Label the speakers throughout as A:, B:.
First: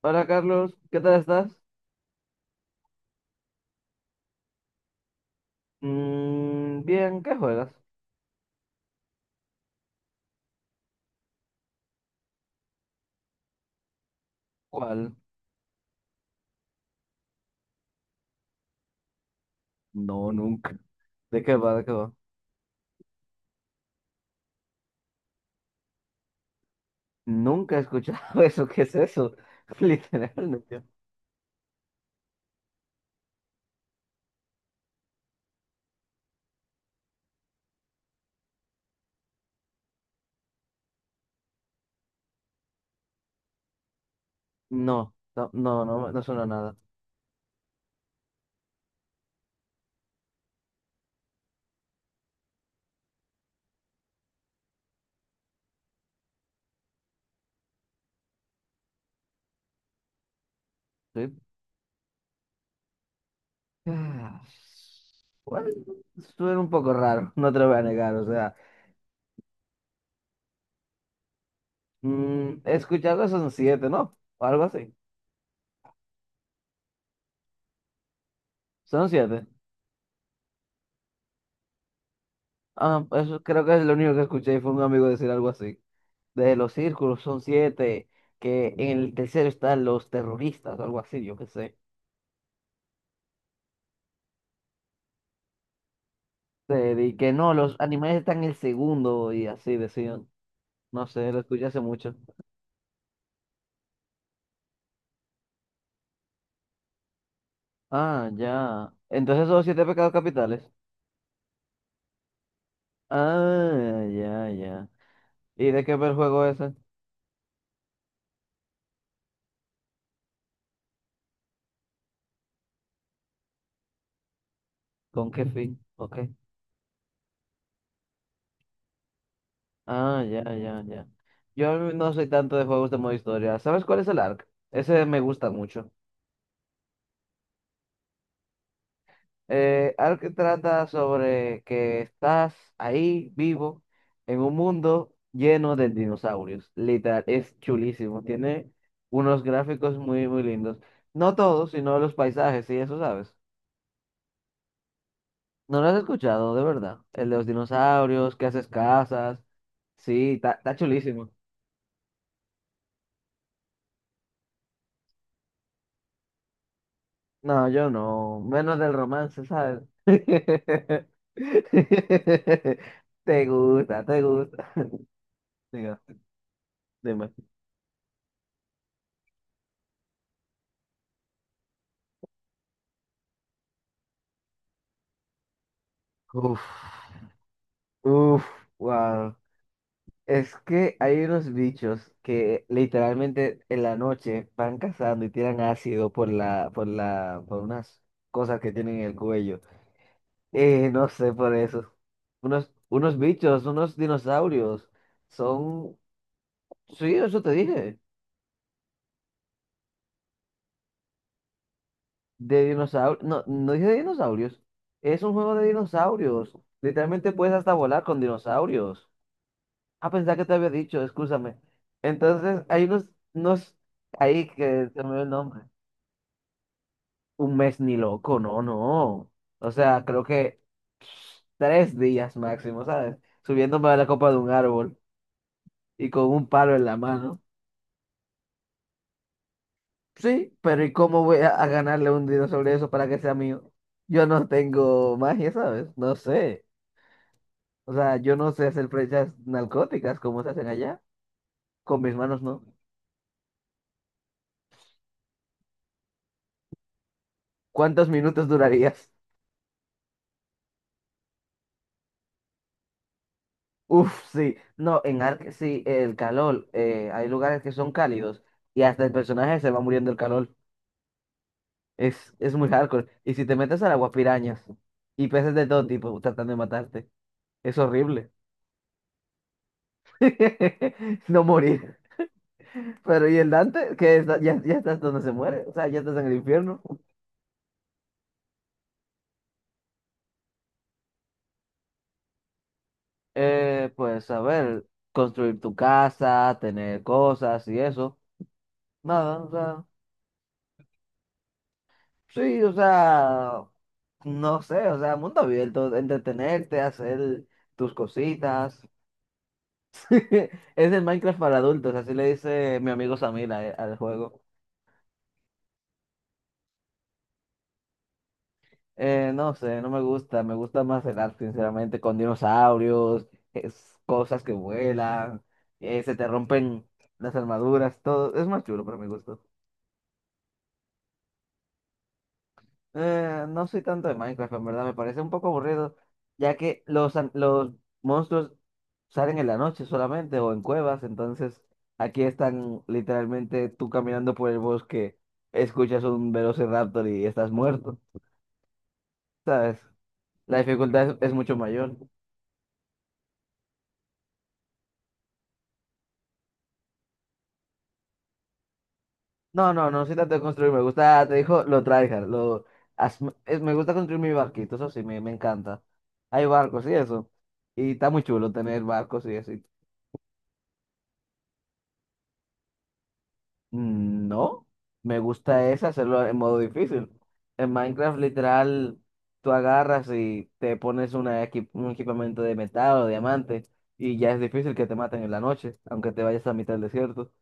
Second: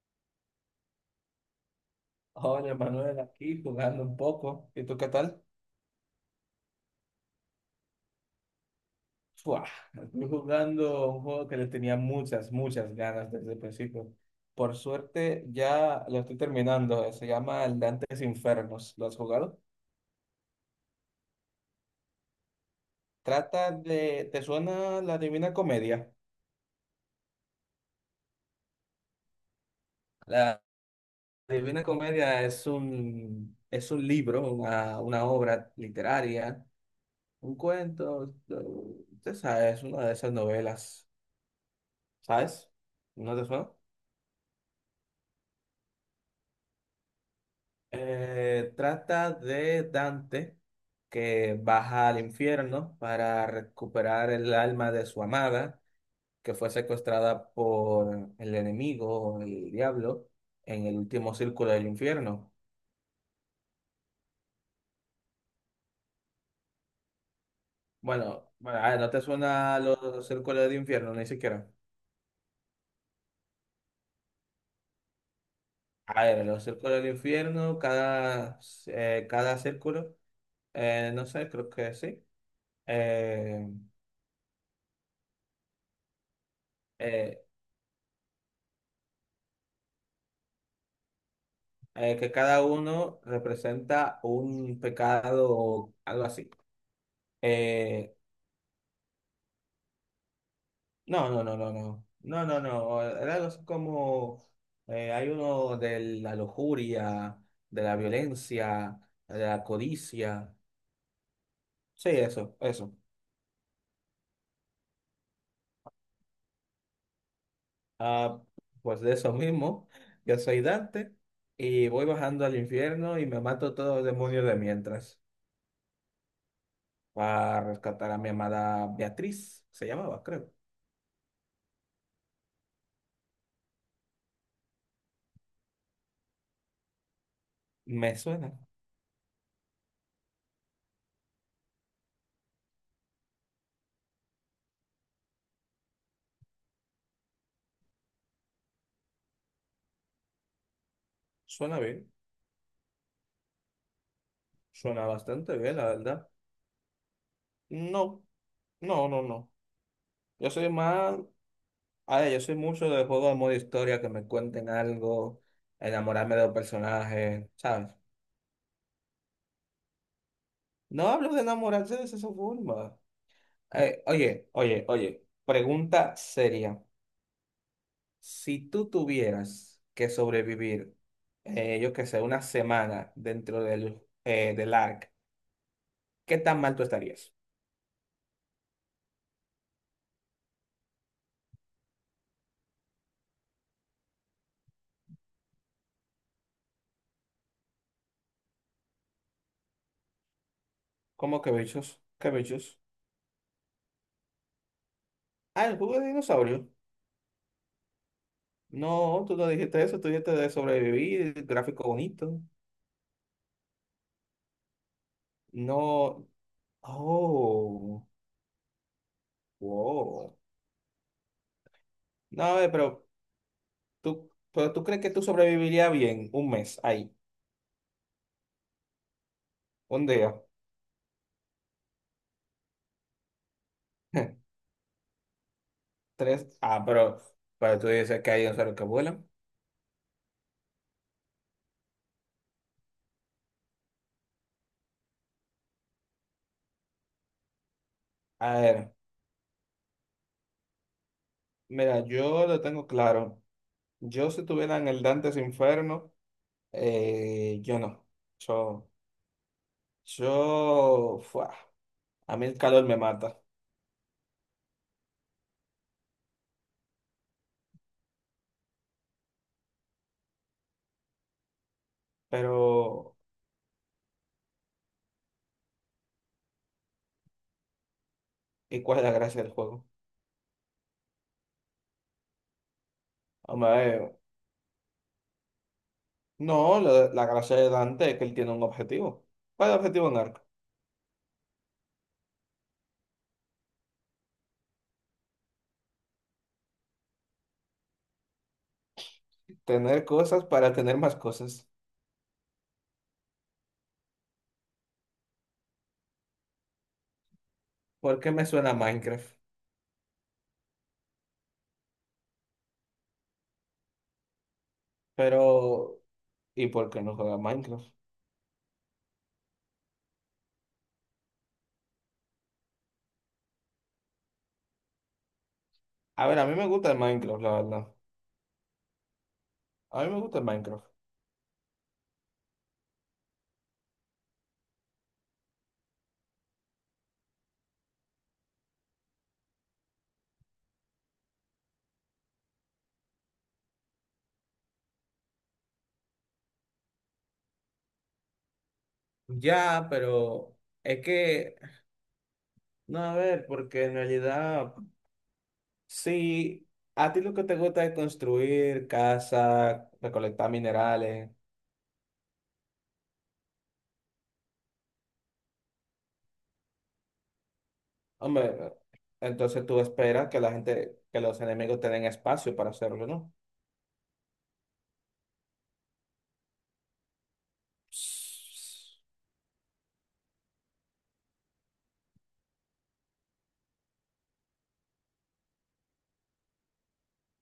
A: Hola Carlos, ¿qué tal estás?
B: Hola Manuel, aquí jugando un poco. ¿Y tú qué tal?
A: Bien, ¿qué juegas?
B: Fua, estoy jugando un juego que le tenía muchas, muchas ganas desde el principio. Por
A: ¿Cuál?
B: suerte ya lo estoy terminando. Se llama El Dantes Infernos. ¿Lo has jugado?
A: No, nunca. ¿De qué va? ¿De qué va?
B: ¿Te suena la Divina Comedia?
A: Nunca he escuchado eso, ¿qué es eso?
B: La
A: Literalmente.
B: Divina Comedia es un, libro, una, obra literaria, un cuento. Usted sabe, es una de esas novelas. ¿Sabes? ¿No te suena?
A: No, no, no, no, no suena nada.
B: Trata de Dante que baja al infierno para recuperar el alma de su amada, que fue secuestrada por el enemigo, el diablo, en el último
A: Sí.
B: círculo del infierno.
A: Ah, bueno, suena un poco raro, no te lo voy a negar, o
B: Bueno,
A: sea,
B: bueno, a ver, ¿no te suena los círculos del infierno? Ni siquiera.
A: he escuchado que son siete, ¿no? O algo así.
B: A ver, los círculos del infierno, cada,
A: Son
B: eh,
A: siete.
B: cada círculo, no sé, creo que sí.
A: Ah, eso creo
B: Eh,
A: que es lo único que escuché y fue un amigo decir algo así. De los círculos son
B: eh,
A: siete, que en el tercero están los terroristas o algo así, yo qué sé.
B: que cada uno representa un pecado o algo así.
A: Y que no, los
B: Eh,
A: animales están en el segundo y así decían. No
B: no,
A: sé, lo
B: no, no,
A: escuché
B: no,
A: hace
B: no.
A: mucho.
B: No, no, no. Era algo así como hay uno de la lujuria, de la
A: Ah, ya.
B: violencia, de
A: Entonces son
B: la
A: los siete pecados
B: codicia.
A: capitales.
B: Sí, eso, eso.
A: Ah, ya, ya. ¿Y de qué va el juego ese?
B: Ah, pues de eso mismo, yo soy Dante y voy bajando al infierno y me mato todos los demonios de mientras
A: ¿Con qué fin? Ok.
B: para rescatar a mi amada Beatriz, se
A: Ah,
B: llamaba,
A: ya,
B: creo.
A: ya, ya. Yo no soy tanto de juegos de modo historia. ¿Sabes cuál es el ARK? Ese me gusta mucho.
B: Me suena,
A: Algo que trata sobre que estás ahí vivo en un mundo lleno de dinosaurios. Literal, es chulísimo. Tiene unos gráficos muy, muy lindos. No todos,
B: suena
A: sino
B: bien.
A: los paisajes, y eso sabes.
B: Suena bastante bien,
A: No
B: la
A: lo has
B: verdad.
A: escuchado, de verdad. El de los
B: No,
A: dinosaurios, que haces
B: no, no,
A: casas.
B: no.
A: Sí,
B: Yo
A: está
B: soy
A: está
B: más,
A: chulísimo.
B: a ver, yo soy mucho de juegos de modo historia, que me cuenten algo, enamorarme de los personajes,
A: No,
B: ¿sabes?
A: yo no. Menos del romance, ¿sabes?
B: No hablo de enamorarse de esa forma.
A: Te
B: Eh,
A: gusta, te
B: oye,
A: gusta.
B: oye, oye,
A: Diga,
B: pregunta seria.
A: dime.
B: Si tú tuvieras que sobrevivir, yo qué sé, una semana dentro del, del ARC, ¿qué tan
A: Uf.
B: mal tú estarías?
A: Uf, wow. Es que hay unos bichos que literalmente en la noche van cazando y tiran ácido por la, por unas cosas que tienen en el cuello. No sé
B: ¿Cómo que
A: por eso.
B: bichos? ¿Qué
A: Unos,
B: bichos?
A: unos bichos, unos dinosaurios.
B: Ah, el
A: Son,
B: juego de dinosaurio.
A: sí, eso te dije.
B: No, tú no dijiste eso, tú dijiste de sobrevivir, gráfico bonito.
A: De dinosaurios. No, no dije de dinosaurios. Es un juego de
B: No,
A: dinosaurios. Literalmente puedes hasta volar
B: oh,
A: con dinosaurios. Ah,
B: wow.
A: pensaba que te había dicho, escúchame.
B: No, a
A: Entonces,
B: ver,
A: hay unos,
B: pero
A: unos
B: tú,
A: ahí
B: pero tú
A: que
B: crees
A: se me
B: que tú
A: olvidó el nombre.
B: sobrevivirías bien un mes ahí,
A: Un mes ni loco, no, no. O sea,
B: un
A: creo
B: día,
A: que 3 días máximo, ¿sabes? Subiéndome a la copa de un árbol y con
B: tres.
A: un palo en
B: Ah,
A: la
B: pero,
A: mano.
B: pero tú dices que hay dinosaurios que vuelan.
A: Sí, pero ¿y cómo voy a ganarle un dinero sobre eso para que sea mío? Yo no tengo magia, ¿sabes? No sé. O sea, yo no
B: A
A: sé hacer
B: ver,
A: flechas narcóticas como se hacen allá.
B: mira,
A: Con mis manos
B: yo lo
A: no.
B: tengo claro. Yo si estuviera en el Dantes Inferno, yo no.
A: ¿Cuántos minutos
B: Yo,
A: durarías?
B: yo, fuah, a mí el calor me mata,
A: Uf, sí, no, en Ark sí, el calor, hay lugares que son cálidos y hasta el personaje se va muriendo el calor. Es muy hardcore.
B: pero
A: Y si te metes al agua, pirañas y peces de todo tipo tratando de matarte. Es horrible.
B: ¿y cuál es la gracia del juego?
A: No morir. Pero ¿y el Dante? Que
B: Hombre,
A: está- ya, ya estás donde se muere, o sea, ya estás en el
B: no,
A: infierno.
B: la gracia de Dante es que él tiene un objetivo. ¿Cuál es el objetivo de Narco?
A: Pues a ver, construir tu casa, tener cosas y eso. Nada, o sea.
B: Tener cosas para tener más cosas.
A: Sí, o sea, no sé, o sea, mundo abierto, entretenerte, hacer tus
B: ¿Por qué me suena a
A: cositas.
B: Minecraft?
A: Es el Minecraft para adultos, así le dice mi amigo Samir a- al juego.
B: Pero, ¿y por qué no juega Minecraft?
A: No sé, no me gusta, me gusta más el arte, sinceramente, con dinosaurios, es, cosas que vuelan, se te
B: A ver, a mí me
A: rompen
B: gusta el
A: las
B: Minecraft, la verdad.
A: armaduras, todo, es más chulo para mi gusto.
B: A mí me gusta el Minecraft.
A: No soy tanto de Minecraft, en verdad, me parece un poco aburrido, ya que los monstruos salen en la noche solamente o en cuevas, entonces aquí están literalmente tú caminando por el bosque, escuchas un velociraptor y estás muerto, ¿sabes?
B: Ya, pero
A: La
B: es
A: dificultad es mucho
B: que,
A: mayor.
B: no, a ver, porque en realidad, sí, a ti lo que te gusta es construir
A: No, no,
B: casa,
A: no soy tanto de
B: recolectar
A: construir, me gusta,
B: minerales.
A: te dijo, lo tryhard, as- me gusta construir mi barquito, eso sí, me encanta. Hay barcos y eso, y está muy chulo
B: Hombre,
A: tener barcos y eso.
B: entonces tú esperas que la gente, que los enemigos tengan espacio para hacerlo, ¿no?
A: No, me gusta es hacerlo en modo difícil. En Minecraft, literal, tú agarras y te pones una equi- un equipamiento de metal o diamante y ya es difícil que te maten en la noche, aunque te vayas a mitad del desierto.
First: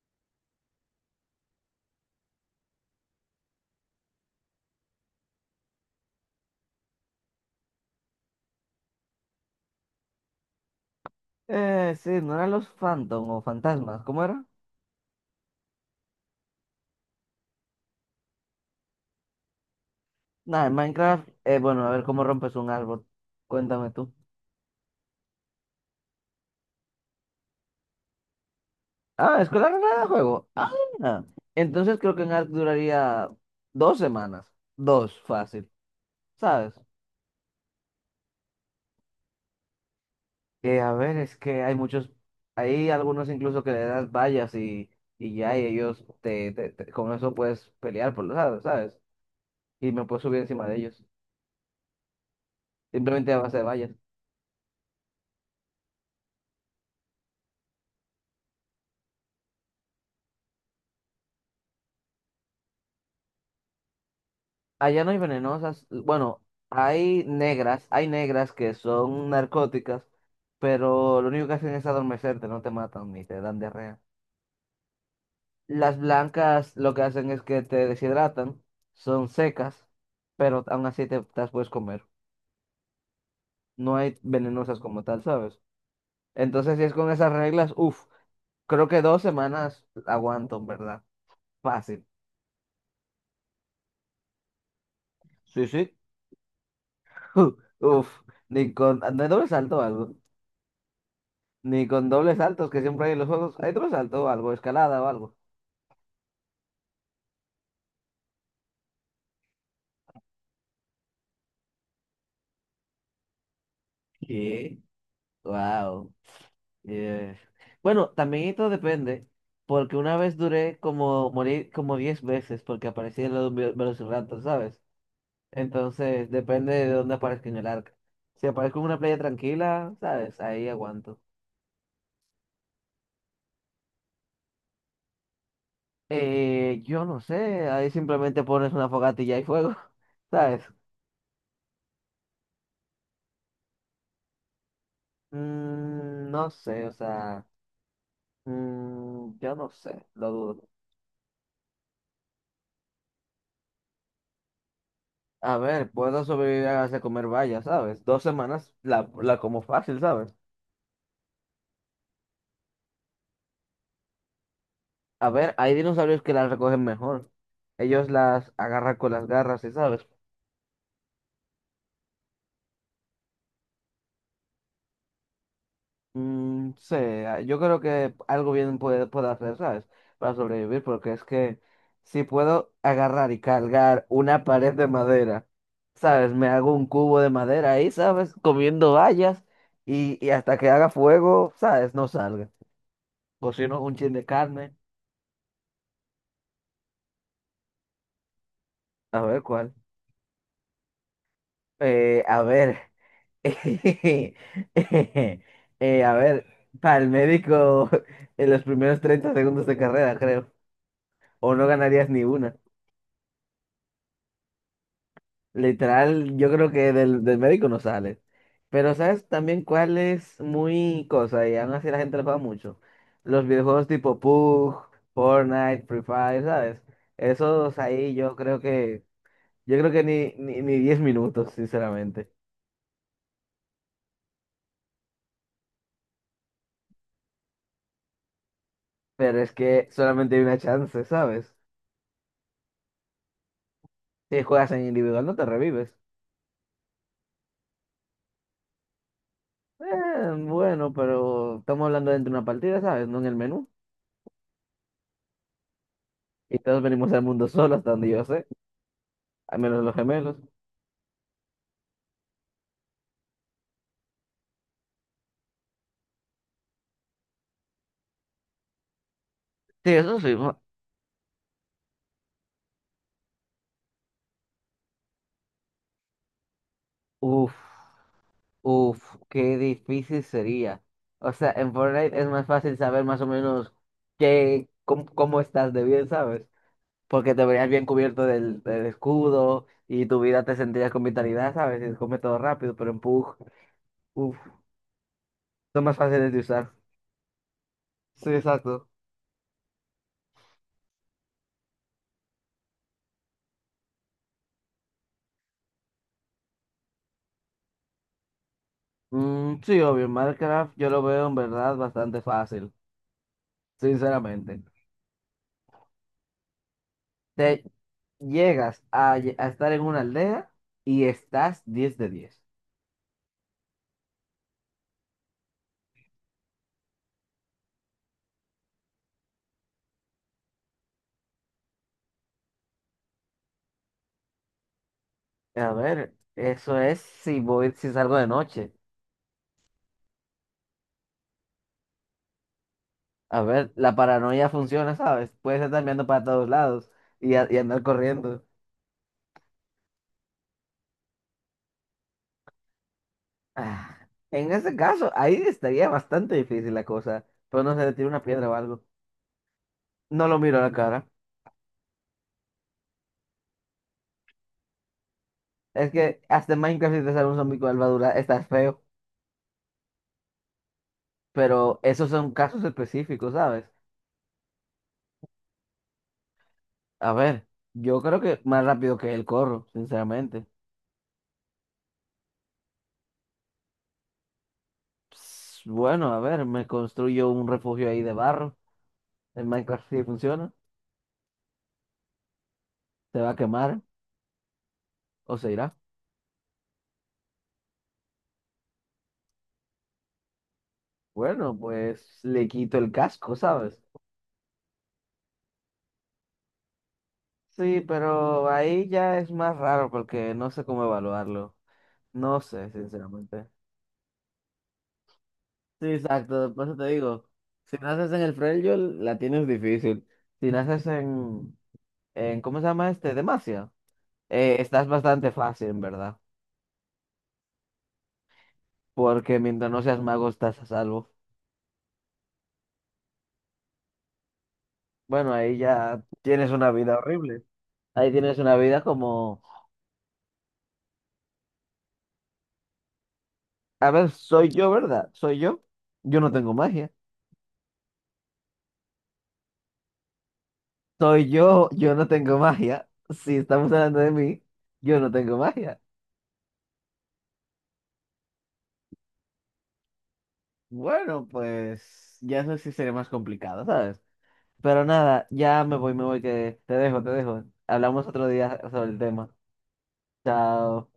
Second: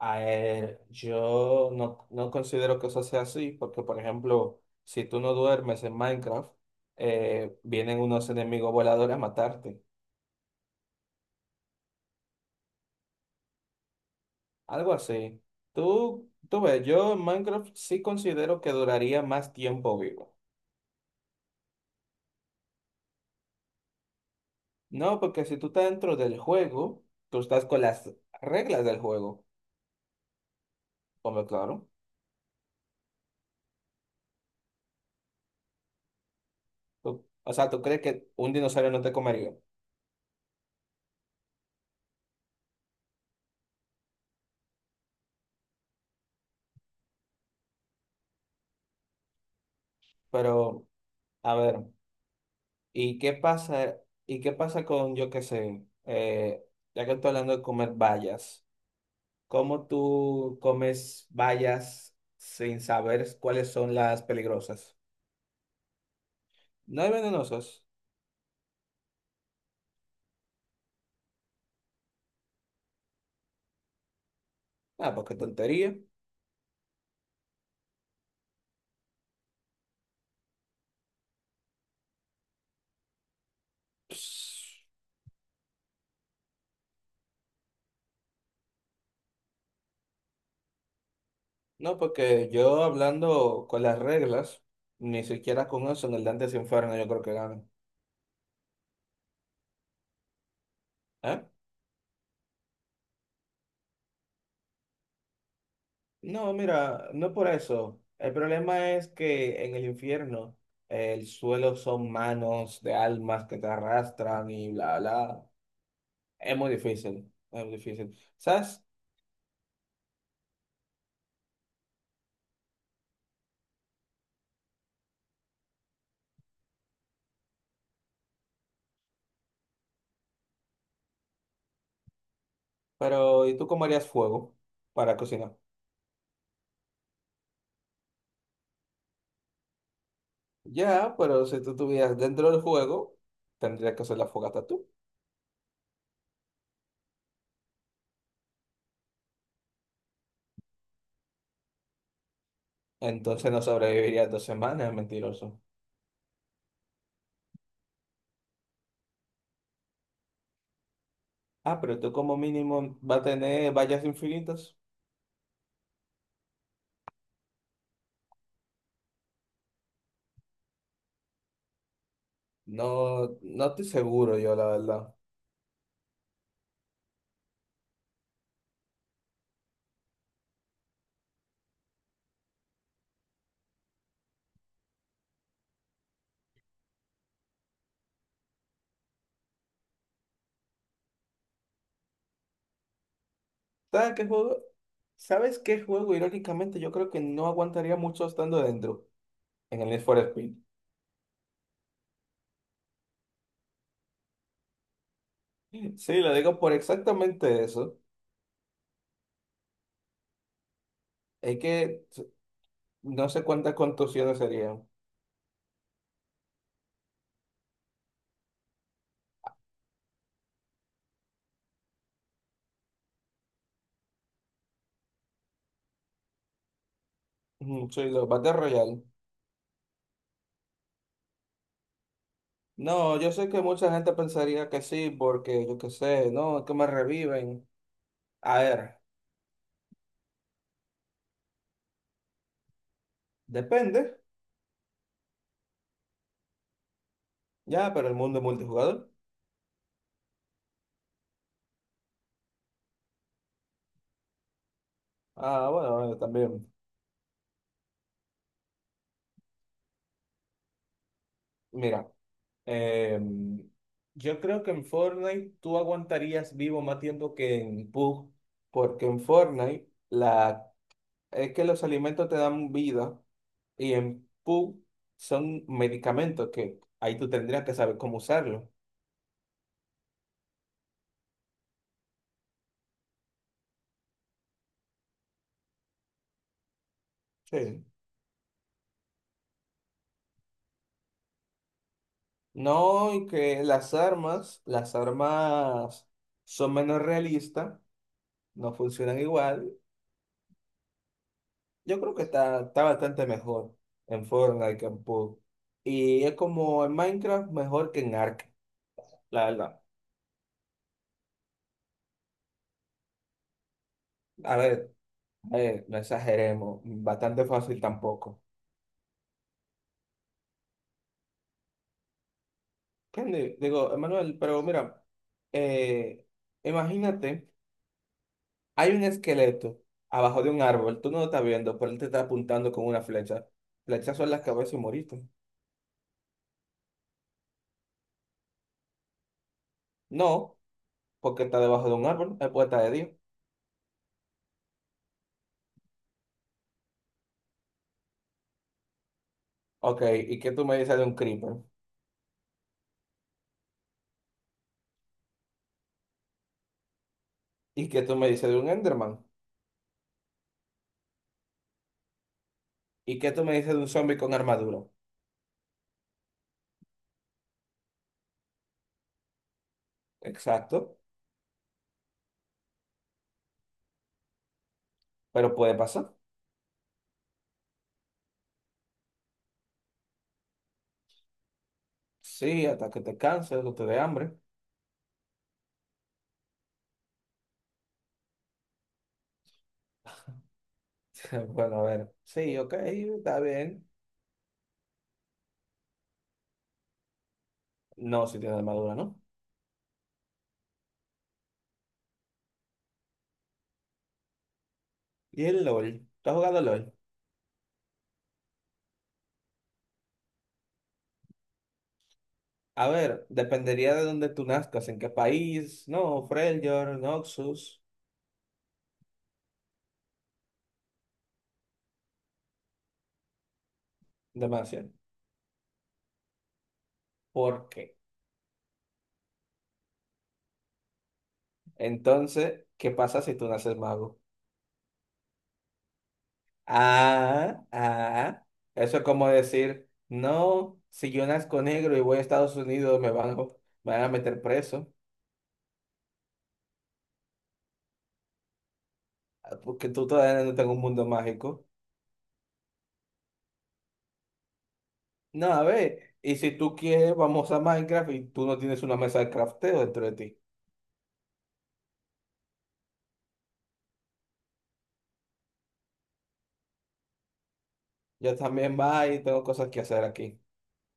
B: A ver, yo no considero que eso sea así, porque por ejemplo, si tú no duermes en Minecraft, vienen unos enemigos voladores a matarte,
A: Sí, no eran los Phantom o fantasmas, ¿cómo era?
B: algo así. Tú ves, yo en Minecraft sí considero que duraría más tiempo vivo.
A: Nada, en Minecraft, bueno, a ver cómo rompes un árbol. Cuéntame tú.
B: No, porque si tú estás dentro del juego, tú estás con las reglas del
A: Ah,
B: juego,
A: es con la regla de juego. Ah,
B: hombre, claro.
A: entonces creo que en Ark duraría 2 semanas. Dos, fácil, ¿sabes?
B: O sea, tú crees que un dinosaurio no te comería,
A: A ver, es que hay muchos, hay algunos incluso que le das vallas y ya, y ellos con eso puedes pelear por los lados, ¿sabes? Y me puedo subir encima de
B: pero
A: ellos,
B: a ver. ¿Y
A: simplemente
B: qué
A: a base de vallas.
B: pasa? ¿Y qué pasa con, yo qué sé, ya que estoy hablando de comer bayas, ¿cómo tú comes bayas sin saber cuáles son las peligrosas?
A: Allá no hay venenosas, bueno,
B: No hay venenosas.
A: hay negras que son narcóticas, pero lo único que hacen es adormecerte, no te matan ni te dan diarrea.
B: Ah, porque tontería.
A: Las blancas lo que hacen es que te deshidratan, son secas, pero aún así te las puedes comer. No hay venenosas
B: Pss,
A: como tal, ¿sabes? Entonces, si es con esas reglas, uff, creo que 2 semanas aguanto, en ¿verdad?
B: No,
A: Fácil.
B: porque yo hablando con las reglas, ni
A: Sí,
B: siquiera
A: sí.
B: con eso en el Dante se Inferno yo creo que ganan.
A: Uff, ni con, no hay doble salto o algo. Ni con dobles saltos que siempre hay en los juegos. ¿Hay doble salto o algo? ¿Escalada o algo?
B: No, mira, no por eso. El problema es que en el infierno el suelo son manos de almas que te arrastran y
A: ¿Qué?
B: bla, bla.
A: Wow.
B: Es muy difícil,
A: Yeah.
B: es muy
A: Bueno,
B: difícil.
A: también esto
B: ¿Sabes?
A: depende, porque una vez duré como morir como 10 veces porque aparecía en los velociraptor, ¿sabes? Entonces, depende de dónde aparezca en el arca. Si aparezco en una playa tranquila, ¿sabes? Ahí aguanto.
B: Pero, ¿y tú cómo harías fuego para cocinar?
A: Yo no sé, ahí simplemente pones una fogata y ya hay fuego, ¿sabes?
B: Ya, pero si tú estuvieras dentro del juego, tendrías que hacer la fogata tú.
A: No sé, o sea, yo no sé, lo dudo.
B: Entonces no sobrevivirías dos semanas,
A: A
B: mentiroso.
A: ver, puedo sobrevivir a base de comer bayas, ¿sabes? 2 semanas la como fácil, ¿sabes?
B: Ah, pero tú como mínimo va a tener vallas infinitas.
A: A ver, hay dinosaurios que las recogen mejor. Ellos las agarran con las garras, ¿sí? ¿sabes?
B: No, no estoy seguro yo, la verdad.
A: Mm, sí, ah, yo creo que algo bien puede, puedo hacer, ¿sabes? Para sobrevivir, porque es que si puedo agarrar y cargar una pared de madera, ¿sabes? Me hago un cubo de madera ahí, ¿sabes? Comiendo bayas y hasta que haga fuego, ¿sabes? No salga. Cocino un chin
B: ¿Sabes
A: de
B: qué juego?
A: carne,
B: ¿Sabes qué juego? Irónicamente, yo creo que no aguantaría mucho estando dentro
A: a ver cuál.
B: en el Need for Speed.
A: A ver. A
B: Sí, lo
A: ver,
B: digo por
A: para el
B: exactamente
A: médico
B: eso.
A: en los primeros 30 segundos de carrera, creo. O
B: Es
A: no
B: que
A: ganarías ni una.
B: no sé cuántas contusiones serían.
A: Literal, yo creo que del médico no sale. Pero ¿sabes también cuál es muy cosa? Y aún así la gente le paga mucho. Los videojuegos tipo PUBG, Fortnite, Free Fire, ¿sabes? Esos
B: Ujú, sí,
A: ahí
B: los
A: yo
B: Battle
A: creo
B: Royale.
A: que, ni 10 minutos, sinceramente.
B: No, yo sé que mucha gente pensaría que sí, porque yo qué sé, no, es que me reviven. A ver,
A: Pero es que solamente hay una chance, ¿sabes?
B: depende,
A: Si juegas en individual no te revives.
B: ya, pero el mundo es multijugador.
A: Bueno, pero estamos hablando dentro de una partida, ¿sabes? No en el menú.
B: Ah, bueno, bueno,
A: Y
B: también.
A: todos venimos al mundo solos, hasta donde yo sé. Al menos los gemelos.
B: Mira. Eh, yo creo que en Fortnite tú aguantarías vivo más tiempo que en PUBG, porque en Fortnite
A: Sí, eso sí.
B: la, es que los alimentos te dan vida y en PUBG son medicamentos que ahí tú
A: Uf,
B: tendrías que saber cómo usarlo.
A: uf, qué difícil sería. O sea, en Fortnite es más fácil saber más o menos qué, cómo estás de bien, ¿sabes? Porque te verías
B: Sí.
A: bien cubierto del escudo y tu vida te sentirías con vitalidad, ¿sabes? Y se come todo rápido, pero en
B: No, y
A: Pug,
B: que
A: uf,
B: las
A: son más
B: armas
A: fáciles de usar.
B: son menos realistas,
A: Sí,
B: no
A: exacto.
B: funcionan igual. Yo creo que está bastante mejor en Fortnite que en PUBG. Y es como en Minecraft mejor que en Ark. La
A: Mm, sí,
B: verdad.
A: obvio, en Minecraft yo lo veo en verdad bastante fácil,
B: A
A: sinceramente.
B: ver, a ver, no exageremos. Bastante
A: Te
B: fácil tampoco.
A: llegas a estar en una aldea y estás 10 de 10.
B: ¿Entiendes? Digo, Emanuel, pero mira, eh, imagínate, hay un esqueleto abajo de un árbol. Tú no lo estás viendo, pero él te está apuntando con una flecha. Flechazo en la cabeza y moriste.
A: A ver, eso es si voy, si salgo de noche.
B: No, porque está debajo de un árbol. Es puerta de Dios.
A: A ver, la paranoia funciona, ¿sabes? Puedes estar mirando para todos lados y andar corriendo.
B: Ok, ¿y qué tú me dices de un creeper?
A: Ah, en ese caso, ahí estaría bastante difícil la cosa. Pero no se
B: ¿Y
A: le
B: qué
A: tira
B: tú
A: una
B: me
A: piedra
B: dices
A: o
B: de un
A: algo.
B: Enderman?
A: No lo miro a la cara.
B: ¿Y qué tú me dices de un zombie con armadura?
A: Es que hasta en Minecraft si te sale un zombie con armadura, estás feo.
B: Exacto,
A: Pero esos son casos específicos, ¿sabes?
B: pero puede pasar.
A: A ver, yo creo que más rápido que él corro, sinceramente.
B: Sí, hasta que te canses o te dé hambre.
A: Ps, bueno, a ver, me construyo un refugio ahí de barro. El Minecraft sí funciona,
B: Bueno, a ver. Sí, ok,
A: se va a
B: está
A: quemar
B: bien.
A: o se irá.
B: No, si tiene armadura, ¿no?
A: Bueno, pues le quito el casco, ¿sabes?
B: Y el LOL. ¿Tú has jugado LOL?
A: Sí, pero ahí ya es más raro porque no sé cómo evaluarlo. No sé,
B: A ver,
A: sinceramente.
B: dependería de dónde tú nazcas, en qué
A: Sí,
B: país, no,
A: exacto, por eso te
B: Freljord,
A: digo, si
B: Noxus,
A: naces en el Freljord, la tienes difícil. Si naces en ¿cómo se llama este? Demacia, estás
B: demasiado.
A: bastante fácil, en verdad.
B: ¿Por qué?
A: Porque mientras no seas mago estás a salvo.
B: Entonces, ¿qué pasa si tú naces mago?
A: Bueno, ahí ya tienes una vida horrible.
B: Ah,
A: Ahí tienes
B: ah.
A: una vida
B: Eso es como
A: como...
B: decir, no, si yo nazco negro y voy a Estados Unidos, me van, a-
A: A
B: me van a
A: ver,
B: meter
A: soy yo,
B: preso,
A: ¿verdad? Soy yo. Yo no tengo magia.
B: ah, porque tú todavía no tengo un mundo
A: Soy
B: mágico.
A: yo, yo no tengo magia. Si estamos hablando de mí, yo no tengo
B: No, a
A: magia.
B: ver, y si tú quieres, vamos a Minecraft y tú no tienes una mesa de crafteo dentro de ti.
A: Bueno, pues ya eso sí sería más complicado, ¿sabes? Pero nada, ya me voy, que te dejo, te dejo. Hablamos otro
B: Yo
A: día
B: también
A: sobre el
B: va y
A: tema.
B: tengo cosas que hacer aquí.
A: Chao.